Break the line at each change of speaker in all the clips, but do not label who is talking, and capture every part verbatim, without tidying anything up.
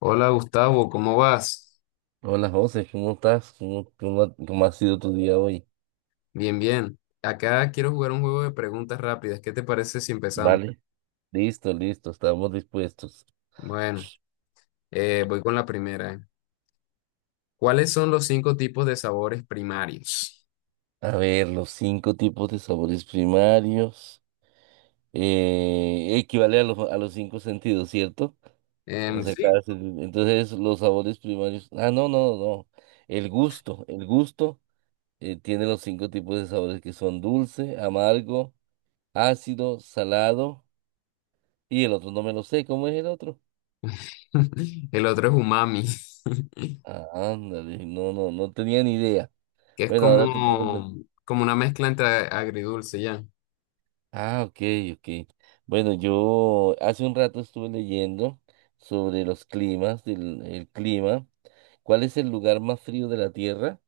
Hola Gustavo, ¿cómo vas?
Hola José, ¿cómo estás? ¿Cómo, cómo, ha cómo ha sido tu día hoy?
Bien, bien. Acá quiero jugar un juego de preguntas rápidas. ¿Qué te parece si empezamos?
Vale, listo, listo, estamos dispuestos.
Bueno, eh, voy con la primera. ¿Eh? ¿Cuáles son los cinco tipos de sabores primarios?
A ver, los cinco tipos de sabores primarios eh, equivale a los, a los cinco sentidos, ¿cierto? O
Em,
sea,
sí.
cada sen- entonces los sabores primarios. Ah, no, no, no. El gusto, el gusto eh, tiene los cinco tipos de sabores que son dulce, amargo, ácido, salado, y el otro no me lo sé. ¿Cómo es el otro?
El otro es umami,
Ah, ándale, no, no, no tenía ni idea.
que es
Bueno, ahora tu pregunta.
como, como una mezcla entre agridulce, ya.
Ah, ok, ok. Bueno, yo hace un rato estuve leyendo sobre los climas, del, el clima. ¿Cuál es el lugar más frío de la Tierra?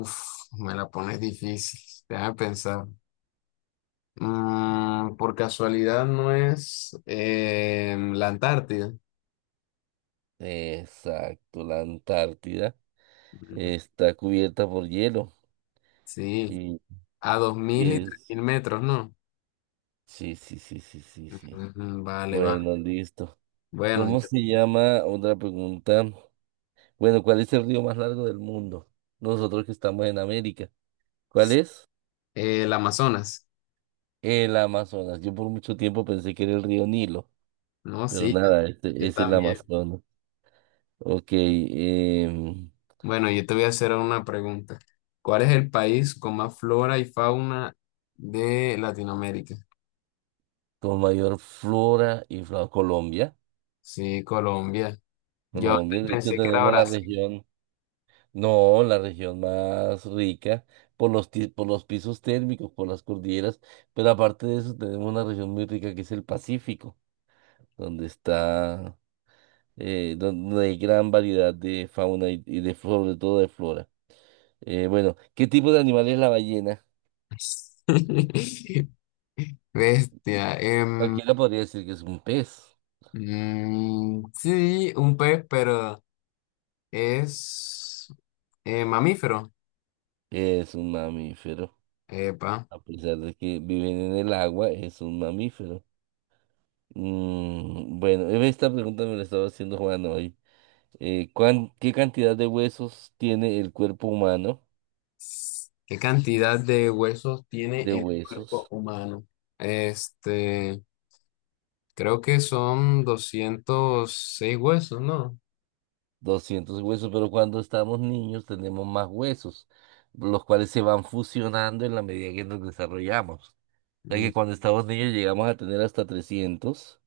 Uf, me la pones difícil. Déjame pensar. Mm, por casualidad no es em, la Antártida.
Exacto, la Antártida.
Mm,
Está cubierta por hielo.
sí.
Y,
A dos
y
mil y tres
es...
mil metros, ¿no?
Sí, sí, sí, sí, sí, sí.
Ujú, vale, va.
Bueno, listo.
Bueno,
¿Cómo
yo-
se llama? Otra pregunta. Bueno, ¿cuál es el río más largo del mundo? Nosotros que estamos en América. ¿Cuál es?
eh, el Amazonas.
El Amazonas. Yo por mucho tiempo pensé que era el río Nilo,
No,
pero
sí,
nada, este
yo
es el
también.
Amazonas. Ok, em,
Bueno, yo te voy a hacer una pregunta. ¿Cuál es el país con más flora y fauna de Latinoamérica?
con mayor flora y flora, Colombia.
Sí, Colombia. Yo antes
Colombia, de hecho,
pensé que era
tenemos la
Brasil.
región, no, la región más rica por los, ti- por los pisos térmicos, por las cordilleras, pero aparte de eso, tenemos una región muy rica que es el Pacífico, donde está, eh, donde hay gran variedad de fauna y, y de, sobre todo de flora. Eh, bueno, ¿qué tipo de animal es la ballena?
Bestia. Em,
Cualquiera podría decir que es un pez,
mm, sí, un pez, pero es eh, mamífero.
es un mamífero,
Epa.
a pesar de que viven en el agua, es un mamífero. Mm, bueno, esta pregunta me la estaba haciendo Juan hoy. Eh, ¿cuán- qué cantidad de huesos tiene el cuerpo humano?
¿Qué cantidad de huesos tiene
De
el cuerpo
huesos,
humano? Este, creo que son doscientos seis huesos, ¿no?
doscientos huesos, pero cuando estamos niños tenemos más huesos, los cuales se van fusionando en la medida que nos desarrollamos. O sea
Mm,
que cuando estamos niños llegamos a tener hasta trescientos,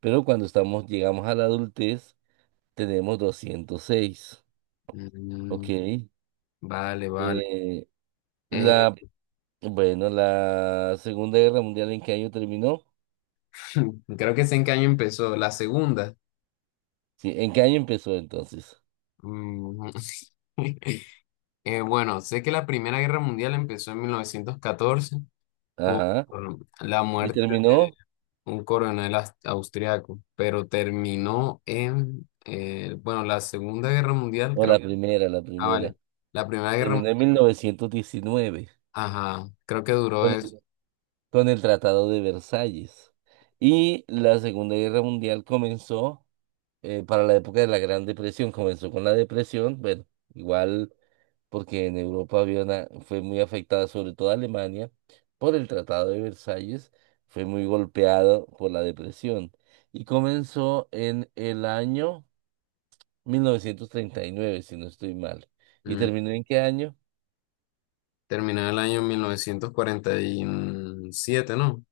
pero cuando estamos, llegamos a la adultez, tenemos doscientos seis. Ok.
mm,
Eh,
vale, vale. Eh,
la, bueno, la Segunda Guerra Mundial, ¿en qué año terminó?
Creo que sé en qué año empezó. La segunda.
Sí, ¿en qué año empezó entonces?
Mm, eh, bueno, sé que la Primera Guerra Mundial empezó en mil novecientos catorce por
Ajá.
la
¿Y
muerte de
terminó?
un coronel aus- austriaco, pero terminó en, eh, bueno, la Segunda Guerra Mundial
No, la
creo.
Eh, primera, la
Ah, vale.
primera.
La Primera Guerra, Mu-
Terminó en mil novecientos diecinueve,
ajá, creo que duró
con
eso.
el, con el Tratado de Versalles. Y la Segunda Guerra Mundial comenzó eh, para la época de la Gran Depresión, comenzó con la depresión, bueno, igual. Porque en Europa había una- fue muy afectada, sobre todo Alemania, por el Tratado de Versalles, fue muy golpeado por la depresión y comenzó en el año mil novecientos treinta y nueve, si no estoy mal. ¿Y
Mm,
terminó en qué año?
Terminó en el año mil novecientos cuarenta y siete, ¿no?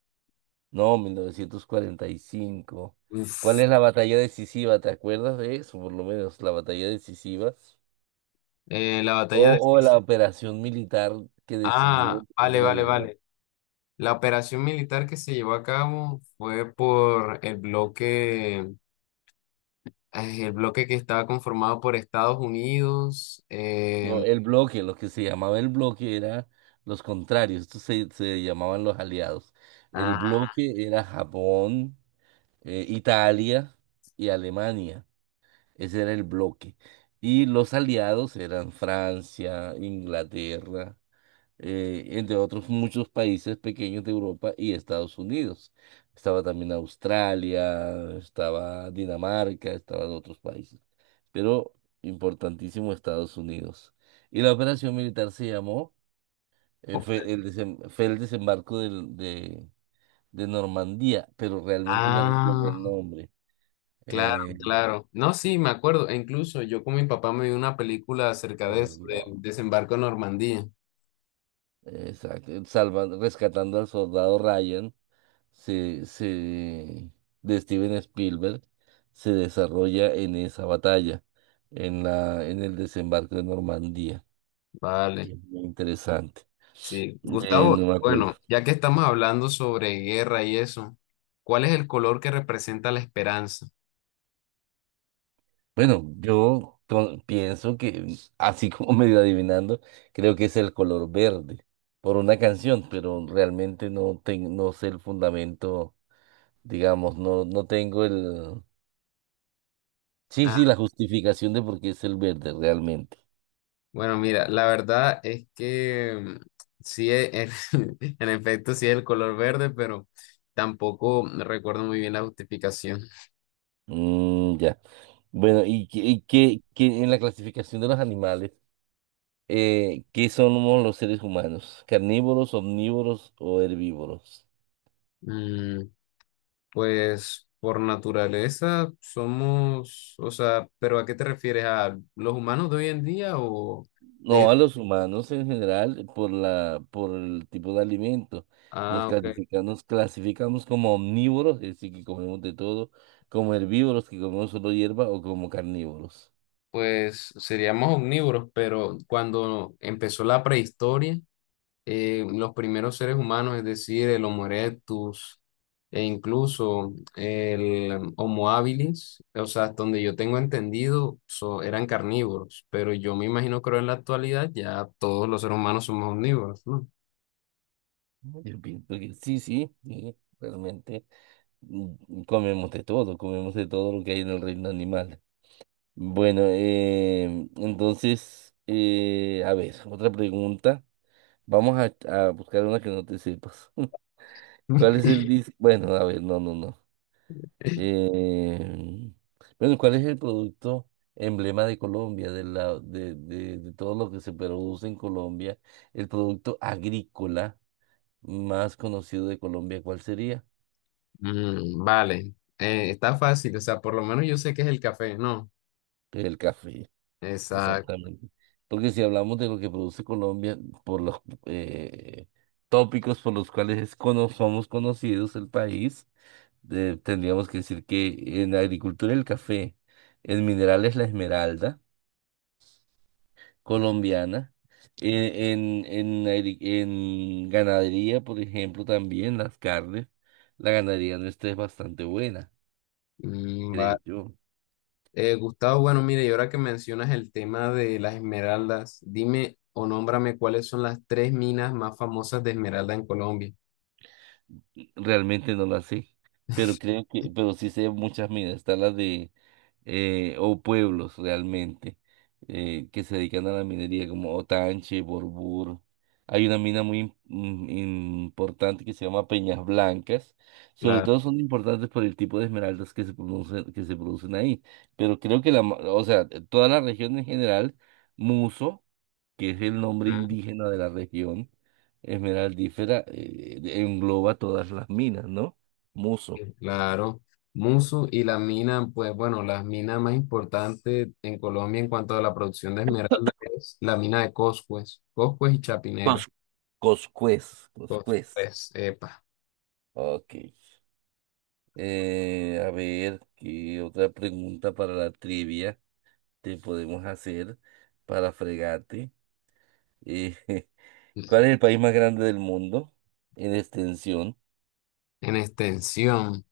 No, mil novecientos cuarenta y cinco. ¿Cuál es
Uf.
la batalla decisiva? ¿Te acuerdas de eso? Por lo menos la batalla decisiva
Eh, la batalla de...
o, o la operación militar que decidió
Ah,
el fin de
vale,
la
vale,
guerra.
vale. La operación militar que se llevó a cabo fue por el bloque, ay, el bloque que estaba conformado por Estados Unidos.
No,
eh,
el bloque, lo que se llamaba el bloque era los contrarios, estos se, se llamaban los aliados. El
ah,
bloque era Japón, eh, Italia y Alemania. Ese era el bloque. Y los aliados eran Francia, Inglaterra, eh, entre otros muchos países pequeños de Europa y Estados Unidos. Estaba también Australia, estaba Dinamarca, estaban otros países, pero importantísimo Estados Unidos. Y la operación militar se llamó, eh,
op-
fue el desem- fue el desembarco del- de, de Normandía, pero realmente no recuerdo el
ah,
nombre.
claro,
Eh,
claro. No, sí, me acuerdo. E incluso yo con mi papá me vi una película
a
acerca de eso, del
verlo.
desembarco en Normandía.
Exacto, salvan- rescatando al soldado Ryan, se, se- de Steven Spielberg, se desarrolla en esa batalla, en la, en el desembarco de Normandía, que
Vale,
es muy interesante.
sí.
Eh,
Gustavo,
no me acuerdo.
bueno, ya que estamos hablando sobre guerra y eso, ¿cuál es el color que representa la esperanza?
Bueno, yo con- pienso que, así como medio adivinando, creo que es el color verde por una canción, pero realmente no, ten- no sé el fundamento, digamos, no, no tengo el... Sí,
Ah,
sí, la justificación de por qué es el verde realmente.
bueno, mira, la verdad es que mm, sí, e- en, en efecto, sí es el color verde, pero tampoco recuerdo muy bien la justificación.
Mm, ya. Bueno, y, que- y que, que en la clasificación de los animales, eh, ¿qué somos los seres humanos? ¿Carnívoros, omnívoros o herbívoros?
Mm, pues por naturaleza somos, o sea, ¿pero a qué te refieres? ¿A los humanos de hoy en día o
No,
de...
a los humanos en general, por la, por el tipo de alimento, nos
Ah, ok.
clasifica- nos clasificamos como omnívoros, es decir, que comemos de todo, como herbívoros, que comemos solo hierba, o como carnívoros.
Pues seríamos omnívoros, pero cuando empezó la prehistoria, eh, los primeros seres humanos, es decir, el Homo erectus e incluso el Homo habilis, o sea, hasta donde yo tengo entendido, so- eran carnívoros, pero yo me imagino que ahora en la actualidad ya todos los seres humanos somos omnívoros, ¿no?
Yo pienso que sí, sí, sí, realmente mm, comemos de todo, comemos de todo lo que hay en el reino animal. Bueno, eh, entonces, eh, a ver, otra pregunta. Vamos a, a buscar una que no te sepas. ¿Cuál es el dis- Bueno, a ver, no, no, no. Eh, bueno, ¿cuál es el producto emblema de Colombia, de, la, de, de, de todo lo que se produce en Colombia? El producto agrícola más conocido de Colombia, ¿cuál sería?
Mm, vale. Eh, está fácil, o sea, por lo menos yo sé que es el café, ¿no?
El café.
Exacto.
Exactamente. Porque si hablamos de lo que produce Colombia, por los eh, tópicos por los cuales es cono- somos conocidos el país, de- tendríamos que decir que en la agricultura el café, en minerales la esmeralda colombiana, eh, en, en, agri- en ganadería, por ejemplo, también las carnes, la ganadería nuestra es bastante buena,
Mm, vale.
creo yo.
Eh, Gustavo, bueno, mire, y ahora que mencionas el tema de las esmeraldas, dime o nómbrame cuáles son las tres minas más famosas de esmeralda en Colombia.
Sí, realmente no la sé, pero creo que, pero sí sé muchas minas, está la de, eh, o pueblos realmente, eh, que se dedican a la minería, como Otanche, Borbur. Hay una mina muy im- im- importante que se llama Peñas Blancas. Sobre
Claro,
todo son importantes por el tipo de esmeraldas que se producen, que se producen ahí. Pero creo que la, ma- o sea, toda la región en general, Muso, que es el nombre
ah,
indígena de la región esmeraldífera, eh, engloba todas las minas, ¿no? Muso.
claro, Musu y la mina, pues bueno, las minas más importantes en Colombia en cuanto a la producción de esmeralda es la mina de Coscues, Coscues y Chapinero,
Cos- Coscuez, Coscuez.
Coscues, epa.
Ok. Eh, a ver, ¿qué otra pregunta para la trivia te podemos hacer para fregarte? Eh, ¿cuál es el país más grande del mundo en extensión?
En extensión.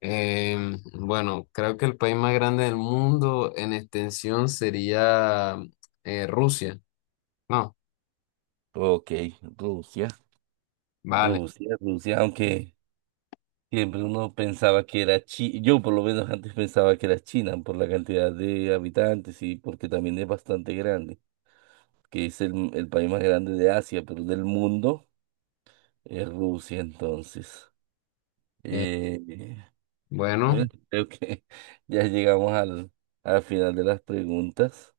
em, bueno, creo que el país más grande del mundo en extensión sería eh, Rusia. No,
Ok, Rusia.
vale.
Rusia, Rusia, aunque siempre uno pensaba que era China, yo por lo menos antes pensaba que era China por la cantidad de habitantes y porque también es bastante grande, que es el, el país más grande de Asia, pero del mundo es Rusia entonces.
Eh,
Eh, eh,
bueno,
bueno, creo que ya llegamos al, al final de las preguntas.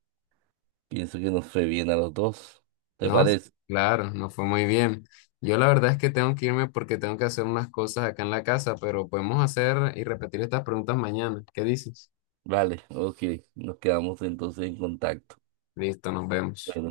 Pienso que nos fue bien a los dos. ¿Te
no,
parece?
claro, no fue muy bien. Yo la verdad es que tengo que irme porque tengo que hacer unas cosas acá en la casa, pero podemos hacer y repetir estas preguntas mañana. ¿Qué dices?
Vale, ok, nos quedamos entonces en contacto.
Listo, nos vemos.
Bueno.